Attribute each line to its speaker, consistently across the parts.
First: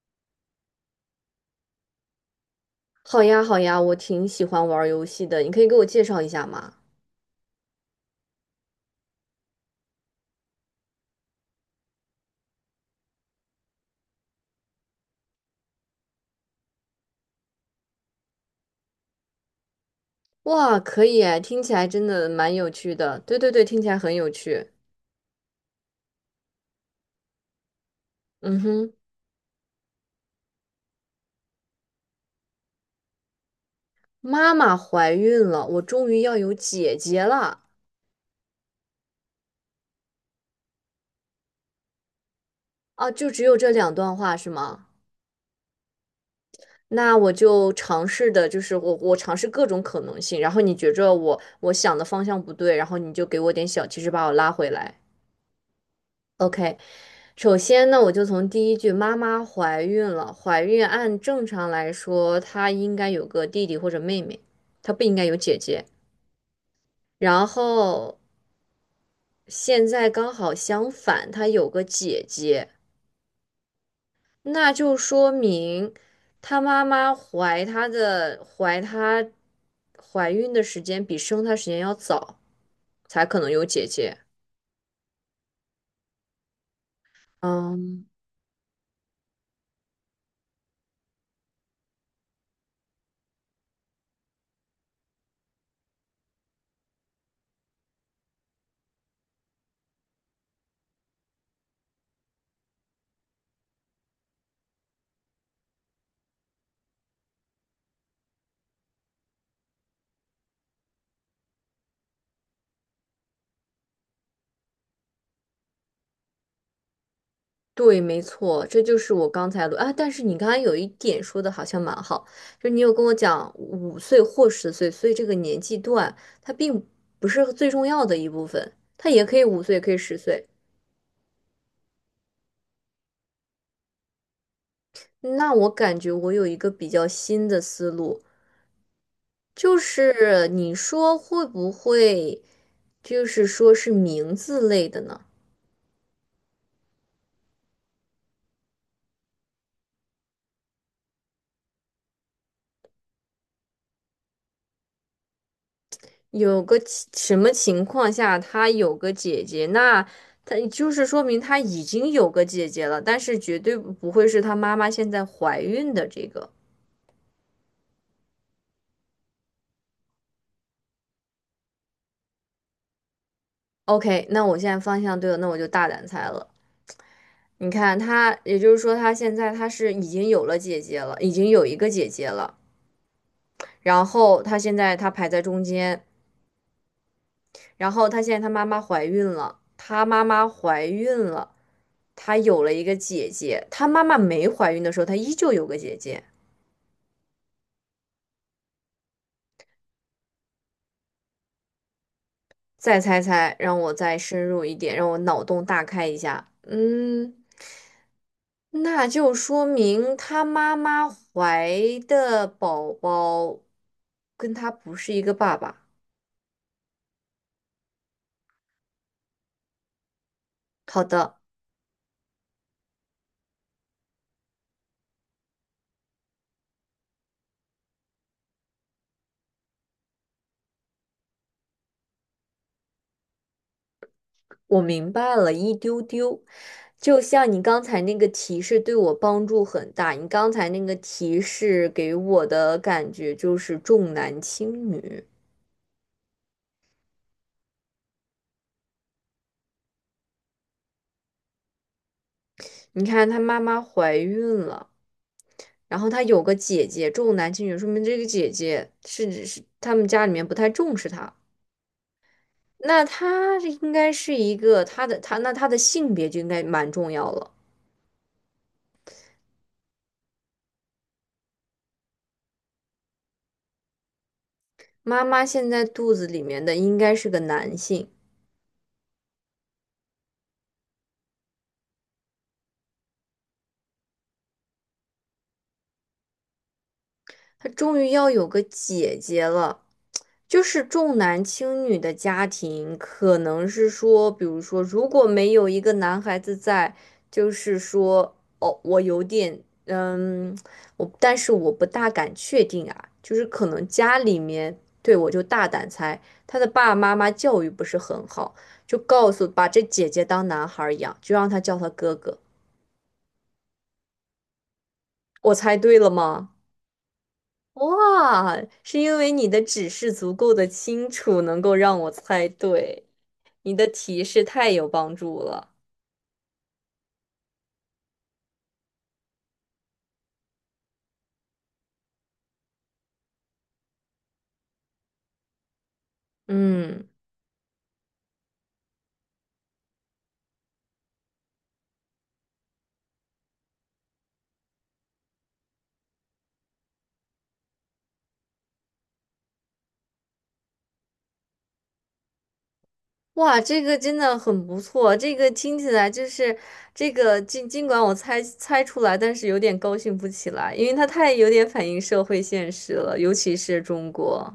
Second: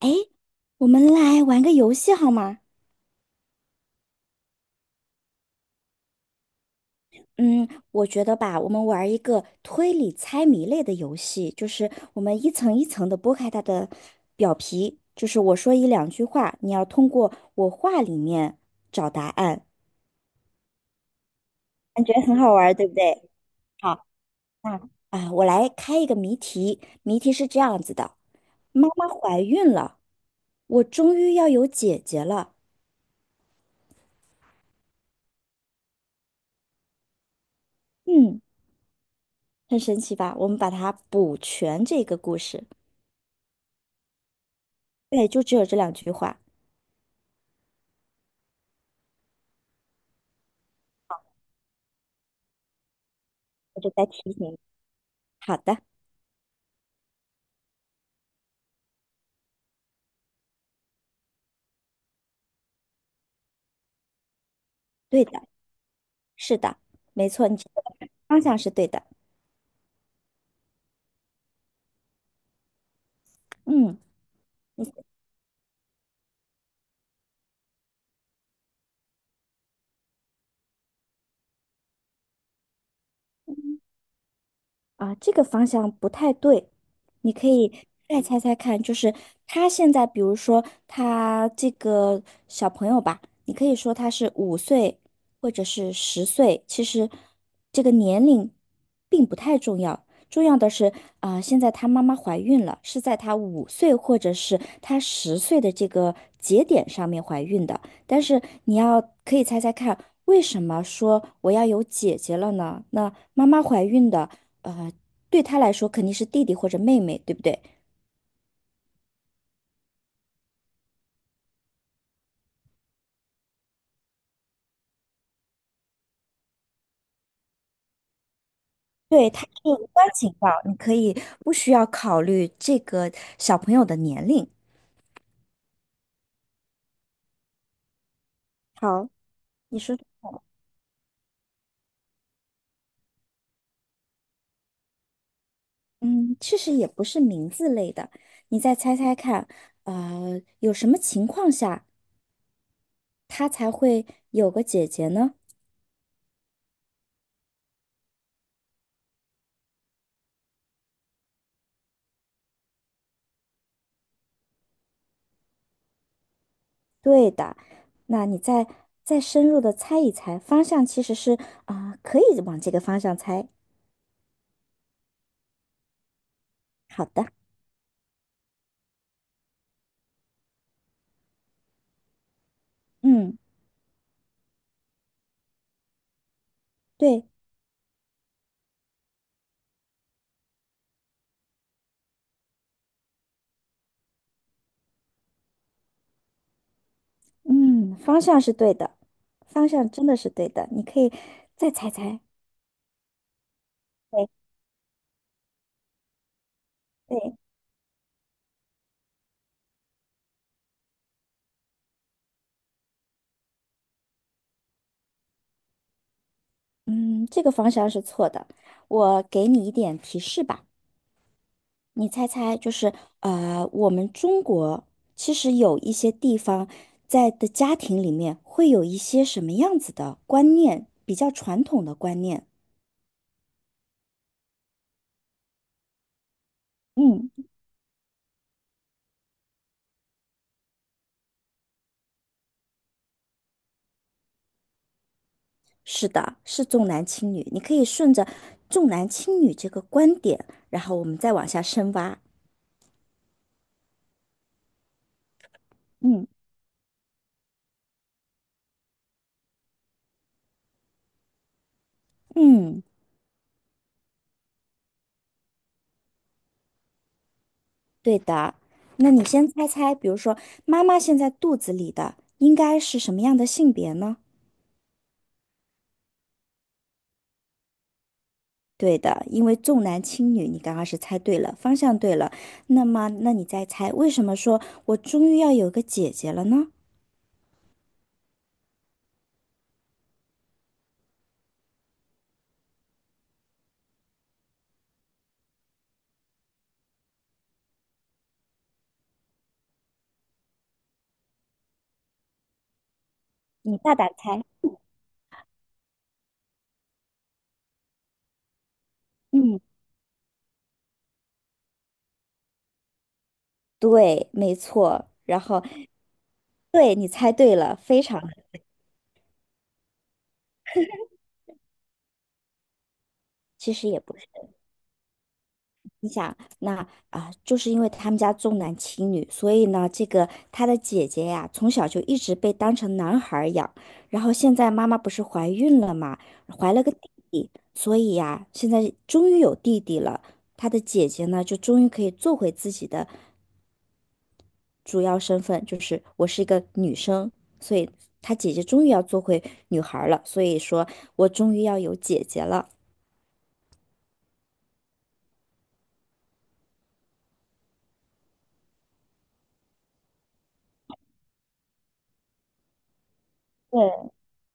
Speaker 1: 哎，我们来玩个游戏好吗？
Speaker 2: 好呀，好呀，我挺喜欢玩儿游戏的，你可以给我介绍一下吗？
Speaker 1: 嗯，我觉得吧，我们玩一个推理猜谜类的游戏，就是我们一层一层的剥开它的表皮，就是我说一两句话，你要通过我话里面找答案，
Speaker 2: 哇，可以哎，听起来
Speaker 1: 感
Speaker 2: 真
Speaker 1: 觉
Speaker 2: 的
Speaker 1: 很好
Speaker 2: 蛮有
Speaker 1: 玩对
Speaker 2: 趣
Speaker 1: 不
Speaker 2: 的。
Speaker 1: 对？
Speaker 2: 对对对，听起来很有趣。
Speaker 1: 啊，我来开一个谜题，谜题是这样子的：
Speaker 2: 嗯
Speaker 1: 妈
Speaker 2: 哼，
Speaker 1: 妈怀孕了，我终于要有姐姐了。
Speaker 2: 妈妈怀孕了，我终于要有姐姐了。
Speaker 1: 嗯，很神奇吧？我们把它补全这个故事，
Speaker 2: 啊！就只有这两段话是吗？
Speaker 1: 对，就只有这两句话。
Speaker 2: 那我就尝试的，就是我尝试各种可能性，然后你觉着我想的方向不对，然后你就给我点
Speaker 1: 我
Speaker 2: 小
Speaker 1: 就
Speaker 2: 提
Speaker 1: 在
Speaker 2: 示把我
Speaker 1: 提醒
Speaker 2: 拉
Speaker 1: 你。
Speaker 2: 回来。
Speaker 1: 好的，
Speaker 2: OK，首先呢，我就从第一句"妈妈怀孕了"，怀孕按正常来说，她应该有个弟弟或者妹妹，她不应该
Speaker 1: 对
Speaker 2: 有
Speaker 1: 的，
Speaker 2: 姐姐。
Speaker 1: 是的，没
Speaker 2: 然
Speaker 1: 错，你这个
Speaker 2: 后
Speaker 1: 方向是对的。
Speaker 2: 现在刚好相反，她有个姐姐，
Speaker 1: 嗯。
Speaker 2: 那
Speaker 1: 你。
Speaker 2: 就说明她妈妈怀她的怀她怀孕的时间比生她时间要早，才可能有姐姐。
Speaker 1: 啊，这个方向不太对，你可以
Speaker 2: 嗯。
Speaker 1: 再猜猜看，就是他现在，比如说他这个小朋友吧，你可以说他是五岁或者是十岁，其实这个年龄并不太重要，重要的是啊，现在他妈妈怀孕了，是在他五岁或者是他十岁的这个节点上面怀孕的，但是你要可以猜猜看，为什么说我要有姐姐了呢？那？妈妈怀孕的，呃，对她来说肯定是弟弟或者妹妹，对不对？
Speaker 2: 对，没错，这就是我刚才录啊。但是你刚才有一点说的好像蛮好，就是你有跟我讲五岁或十岁，所以这个年纪段它并不是最重要的一部分，它也
Speaker 1: 对，
Speaker 2: 可
Speaker 1: 她
Speaker 2: 以
Speaker 1: 是
Speaker 2: 五岁，
Speaker 1: 无
Speaker 2: 也可以
Speaker 1: 关
Speaker 2: 十
Speaker 1: 紧
Speaker 2: 岁。
Speaker 1: 要，你可以不需要考虑这个小朋友的年龄。
Speaker 2: 那我感觉我有一个比较新的思路，
Speaker 1: 好，
Speaker 2: 就
Speaker 1: 你说，
Speaker 2: 是你说会不会，就是说是名字类的呢？
Speaker 1: 嗯，其实也不是名字类的，你再猜猜看，有什么情况下他才会有个姐姐呢？
Speaker 2: 有个情什么情况下他有个姐姐，那他就是说明他已经有个姐姐了，但是绝对不会是他妈妈现在怀孕的这个。
Speaker 1: 对的，那你再深入的猜一猜，方向其实是啊，可以往这个方向猜。
Speaker 2: OK,那我现在方向对了，那我就大胆猜了。
Speaker 1: 好的，
Speaker 2: 你看他，也就是说他现在他是已经有了姐姐了，已经有一个姐姐了，
Speaker 1: 嗯，
Speaker 2: 然后他现在他排在中间，
Speaker 1: 对。
Speaker 2: 然后他现在他妈妈怀孕了，他妈妈怀孕了，他有了一个姐姐，他妈妈没怀孕的时候，他依旧有个姐姐。
Speaker 1: 嗯，方向是对的，方向真的是对的。你可以再猜猜。
Speaker 2: 再猜猜，让我再
Speaker 1: 对
Speaker 2: 深入一点，让我脑洞大开一下。嗯，
Speaker 1: 对，
Speaker 2: 那就说明他妈妈怀的宝宝跟他不是一个爸爸。
Speaker 1: 嗯，这个方向是错的。我给你一点提示吧，
Speaker 2: 好的，
Speaker 1: 你猜猜，就是我们中国其实有一些地方在的家庭里面会有一些什么样子的观念，比较传统的观念。
Speaker 2: 我明白了一丢丢。就
Speaker 1: 嗯，
Speaker 2: 像你刚才那个提示对我帮助很大，你刚才那个提示给我的感觉就是重男轻女。
Speaker 1: 是的，是重男轻女。你可以顺着重男轻女这个观点，然后我们再往下深挖。
Speaker 2: 你看，她妈妈怀孕了。然后他
Speaker 1: 嗯
Speaker 2: 有个姐姐重男轻女，说明这个姐姐是他们家里面不太重视他。
Speaker 1: 嗯。
Speaker 2: 那他这应该是一个他的性别就应该蛮重要了。
Speaker 1: 对的，那你先猜猜，比如说妈妈现在肚子里的应该是什么样的性别呢？
Speaker 2: 妈妈现在肚子里面的应该是个男性。
Speaker 1: 对的，因为重男轻女，你刚刚是猜对了，方向对了。那么，那你再猜，为什么说我终于要有个姐姐了呢？
Speaker 2: 他终于要有个姐姐了。就是重男轻女的家庭，可能是说，比如说，如果没有一个男孩子在，就是说，哦，我有点，嗯，我，但是我不大敢确定啊，就是可
Speaker 1: 你
Speaker 2: 能
Speaker 1: 大胆
Speaker 2: 家里
Speaker 1: 猜。
Speaker 2: 面，对，我就大胆猜，他的爸爸妈妈教育不是很好，就告诉
Speaker 1: 嗯，
Speaker 2: 把这姐姐当男孩儿养，就让他叫他哥哥。
Speaker 1: 对，没错。然
Speaker 2: 我
Speaker 1: 后，
Speaker 2: 猜对了吗？
Speaker 1: 对，你猜对了，非常，
Speaker 2: 哇，是因为你的指示足够的清楚，能够让我猜对，
Speaker 1: 其
Speaker 2: 你的
Speaker 1: 实也不。
Speaker 2: 提
Speaker 1: 是。
Speaker 2: 示太有帮助了。
Speaker 1: 那啊，就是因为他们家重男轻女，所以呢，这个他的姐姐呀，从小就一直被当成男孩儿养。然后现在妈妈不是怀孕了嘛，怀了个弟
Speaker 2: 嗯，
Speaker 1: 弟，所以呀，现在终于有弟弟了。他的姐姐呢，就终于可以做回自己的主要身份，就是我是一个女生，所以他姐姐终于要做回女孩儿了。所以说我终于要有姐姐了，
Speaker 2: 哇，这个真的很不错，这个听起来就是这个尽管我猜出来，但是有点高兴不起来，因为它太有点反映社会现实了，尤其是中
Speaker 1: 对，
Speaker 2: 国。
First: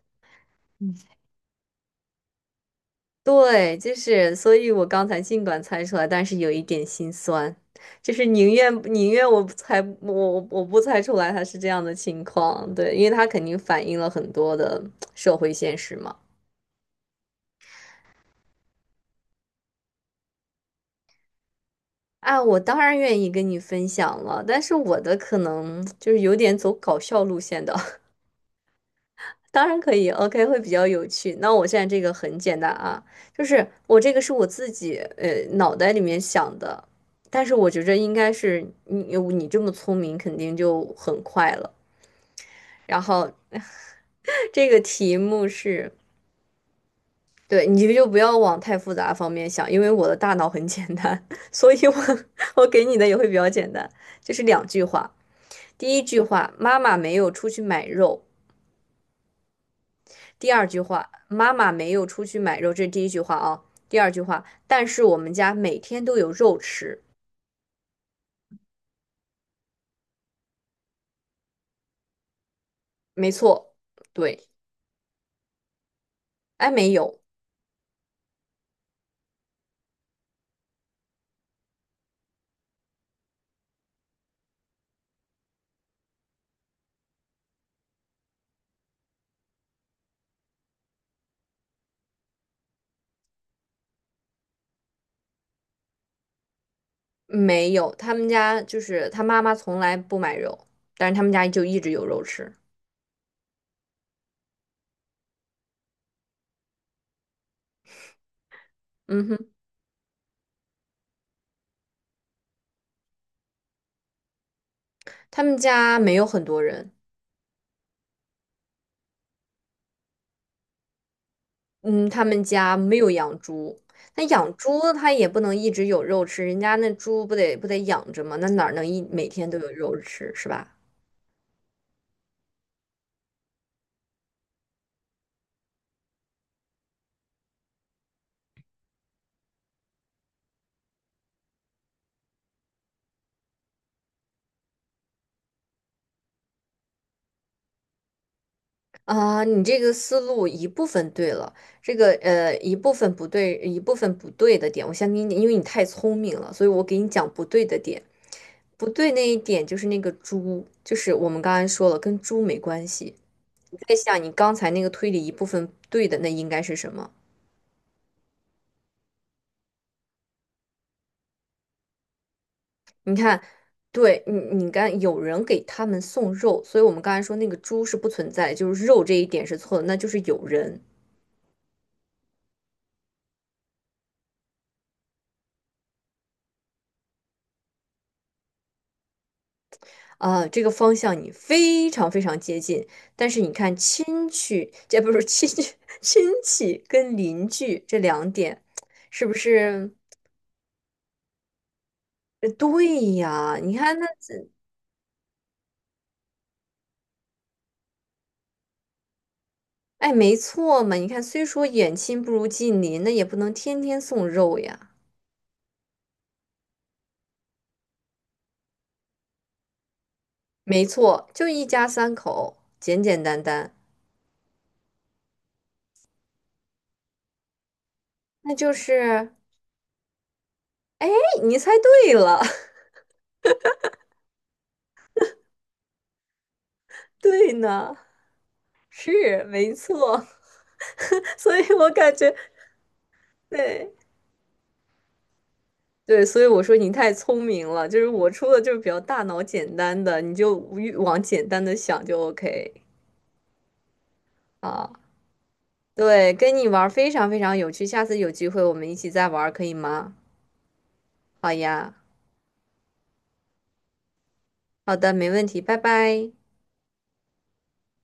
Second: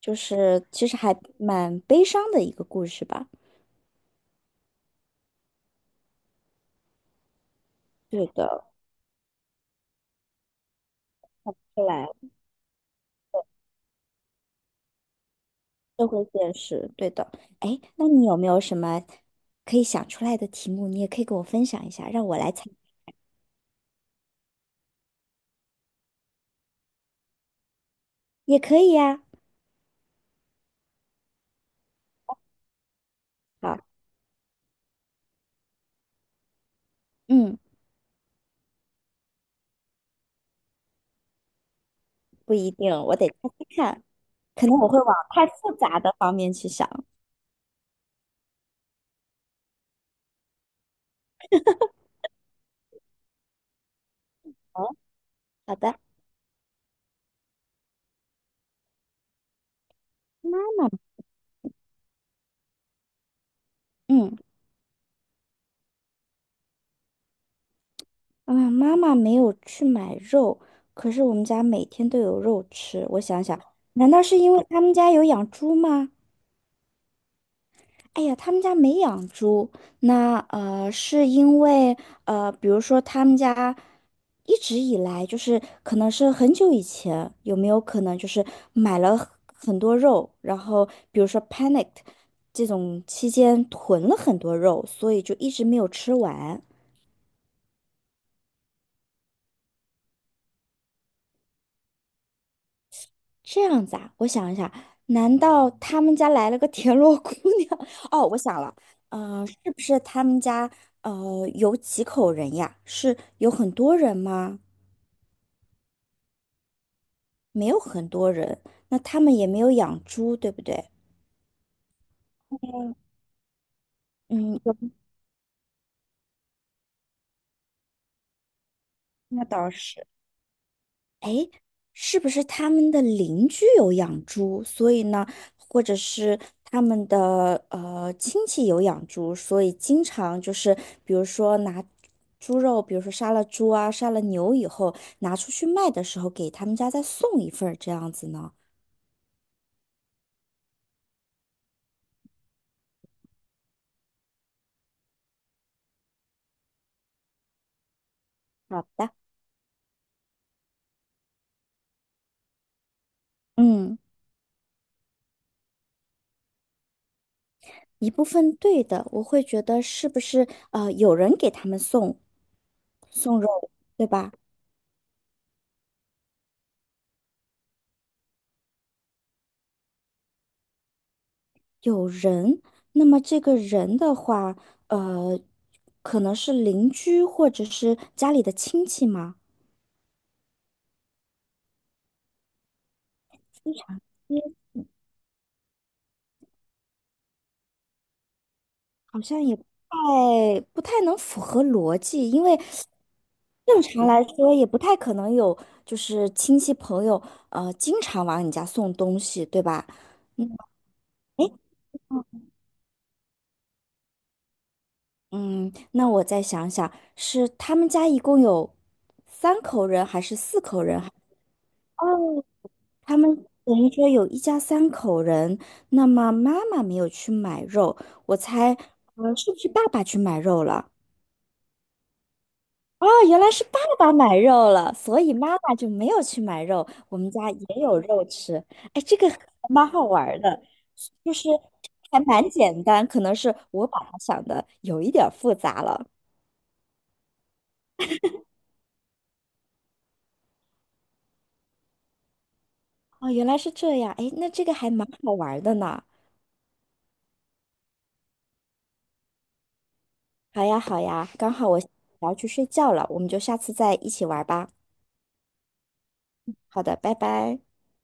Speaker 1: 就是其实还蛮悲伤的一个故事吧。
Speaker 2: 对，就是，所以我刚才尽管猜出来，但是有一点心酸，就是
Speaker 1: 对
Speaker 2: 宁
Speaker 1: 的。
Speaker 2: 愿宁愿我不猜我不猜出来他是这样的
Speaker 1: 来，
Speaker 2: 情况，对，因为他肯定反映了很多的社会现实
Speaker 1: 社
Speaker 2: 嘛。
Speaker 1: 会现实，对的。哎，那你有没有什么可以想出来的题目？你也可以跟我分享一下，让我
Speaker 2: 啊，
Speaker 1: 来
Speaker 2: 我
Speaker 1: 猜，
Speaker 2: 当然愿意跟你分享了，但是我的可能就是有点走搞笑路线的。
Speaker 1: 也可以呀。
Speaker 2: 当然可以，OK,会比较有趣。那我现在这个很简单啊，就是
Speaker 1: 好，
Speaker 2: 我这个是我自己脑袋里面想的，但是
Speaker 1: 嗯，
Speaker 2: 我觉着应该是你这么聪明，肯定就很快了。
Speaker 1: 不一定，
Speaker 2: 然
Speaker 1: 我得
Speaker 2: 后
Speaker 1: 猜猜看，可
Speaker 2: 这
Speaker 1: 能
Speaker 2: 个
Speaker 1: 我会往
Speaker 2: 题
Speaker 1: 太
Speaker 2: 目
Speaker 1: 复
Speaker 2: 是，
Speaker 1: 杂的方面去想。
Speaker 2: 对，你就不要往太复杂方面想，因为我的大脑很简单，所以我 我给你的也会比较简单，就是两句
Speaker 1: 哦，
Speaker 2: 话。
Speaker 1: 好
Speaker 2: 第
Speaker 1: 的，
Speaker 2: 一句话，妈妈没有出去买肉。第
Speaker 1: 妈
Speaker 2: 二句
Speaker 1: 妈，
Speaker 2: 话，妈妈没有出去买肉，这是第一句话啊。第二句
Speaker 1: 嗯，
Speaker 2: 话，但是我们家每天都有肉吃。
Speaker 1: 啊，妈妈没有去买肉，可是我们家每天都有肉吃。我
Speaker 2: 没
Speaker 1: 想想，
Speaker 2: 错，
Speaker 1: 难道是
Speaker 2: 对，
Speaker 1: 因为他们家有养猪吗？
Speaker 2: 哎，没有，
Speaker 1: 哎呀，他们家没养猪，那是因为比如说他们家一直以来就是可能是很久以前，有没有可能就是买了很多肉，然后比如说 panicked 这种期间囤了很多肉，所以就一直没有吃完。
Speaker 2: 没有，他们家就是他妈妈从来不买肉，但是他们家就一直有肉吃。
Speaker 1: 这样子啊，我想一下，难道他们家来了个田螺姑娘？哦，我想了，
Speaker 2: 嗯哼，
Speaker 1: 是不是他们家有几口人呀？是有很多人吗？
Speaker 2: 他们家没有很多人，
Speaker 1: 没有很多人，那他们也没有养猪，对不对？
Speaker 2: 嗯，他们家
Speaker 1: 嗯，
Speaker 2: 没有养猪。那养
Speaker 1: 嗯，有
Speaker 2: 猪它也不能一直有肉吃，人家那猪不得养着吗？那哪儿能一每
Speaker 1: 那
Speaker 2: 天都有
Speaker 1: 倒
Speaker 2: 肉
Speaker 1: 是。
Speaker 2: 吃是吧？
Speaker 1: 是不是他们的邻居有养猪，所以呢，或者是他们的亲戚有养猪，所以经常就是比如说拿猪肉，比如说杀了猪啊，杀了牛以后拿出去卖的时候，给他们家再送一份儿这样子呢？
Speaker 2: 啊，你这个思路一部分对了，这个一部分不对，一部分不对的点，我先给你，因为你太聪明了，所以我给你讲不对的点。
Speaker 1: 好
Speaker 2: 不对
Speaker 1: 的。
Speaker 2: 那一点就是那个猪，就是我们刚才说了，跟猪没关系。你在
Speaker 1: 嗯，
Speaker 2: 想你刚才那个推理一部分对的，那应该是什么？
Speaker 1: 一部分对的，我会觉得是不是有人给他们送
Speaker 2: 你看，
Speaker 1: 肉，对
Speaker 2: 对
Speaker 1: 吧？
Speaker 2: 你，你刚有人给他们送肉，所以我们刚才说那个猪是不存在的就是肉这一点是错的，那就是有人。
Speaker 1: 有人，那么这个人的话，呃，可能是邻居或者是家里的亲戚吗？
Speaker 2: 啊，这个方向你非常非常接近，但是你
Speaker 1: 非
Speaker 2: 看
Speaker 1: 常
Speaker 2: 亲
Speaker 1: 接
Speaker 2: 戚，这不是亲戚，亲戚跟邻居这两点，
Speaker 1: 好
Speaker 2: 是不
Speaker 1: 像也不
Speaker 2: 是？
Speaker 1: 太不太能符合逻辑，因为
Speaker 2: 对呀，你
Speaker 1: 正
Speaker 2: 看那
Speaker 1: 常来
Speaker 2: 这，
Speaker 1: 说也不太可能有就是亲戚朋友经常往你家送东西，对吧？
Speaker 2: 哎，没
Speaker 1: 嗯，
Speaker 2: 错嘛。你看，虽
Speaker 1: 诶
Speaker 2: 说远亲不如近邻，那也不能天天送肉呀。
Speaker 1: 嗯，那我再想想，是他们家一共有三口人，还是四口
Speaker 2: 没
Speaker 1: 人？
Speaker 2: 错，就一家三
Speaker 1: 哦。
Speaker 2: 口，简
Speaker 1: 他
Speaker 2: 简
Speaker 1: 们
Speaker 2: 单单，
Speaker 1: 等于说有一家三口人，那么妈妈没有去买肉，我
Speaker 2: 那就
Speaker 1: 猜，
Speaker 2: 是，
Speaker 1: 是不是爸爸去买肉了？
Speaker 2: 哎，你猜对了，
Speaker 1: 哦，原来是爸爸买肉了，所以妈妈就没有去买肉，我 们家
Speaker 2: 对
Speaker 1: 也
Speaker 2: 呢，
Speaker 1: 有肉吃。哎，这个还
Speaker 2: 是没
Speaker 1: 蛮好玩
Speaker 2: 错，
Speaker 1: 儿的，就 是
Speaker 2: 所以我感
Speaker 1: 还
Speaker 2: 觉
Speaker 1: 蛮简单，可能是我
Speaker 2: 对。
Speaker 1: 把它想的有一点儿复杂了。
Speaker 2: 对，所以我说你太聪明了，就是我出的就是比较大脑简单的，你就越往简单的想就 OK
Speaker 1: 哦，原来是这样，哎，那这个
Speaker 2: 啊。
Speaker 1: 还蛮好玩儿的呢。
Speaker 2: 对，跟你玩儿非常非常有趣，下次有机会我们一起再玩儿，可以吗？
Speaker 1: 好呀，好呀，
Speaker 2: 好
Speaker 1: 刚好我
Speaker 2: 呀，
Speaker 1: 要去睡觉了，我们就下次再一起玩儿吧。
Speaker 2: 好的，没问题，拜拜。
Speaker 1: 好的，拜拜。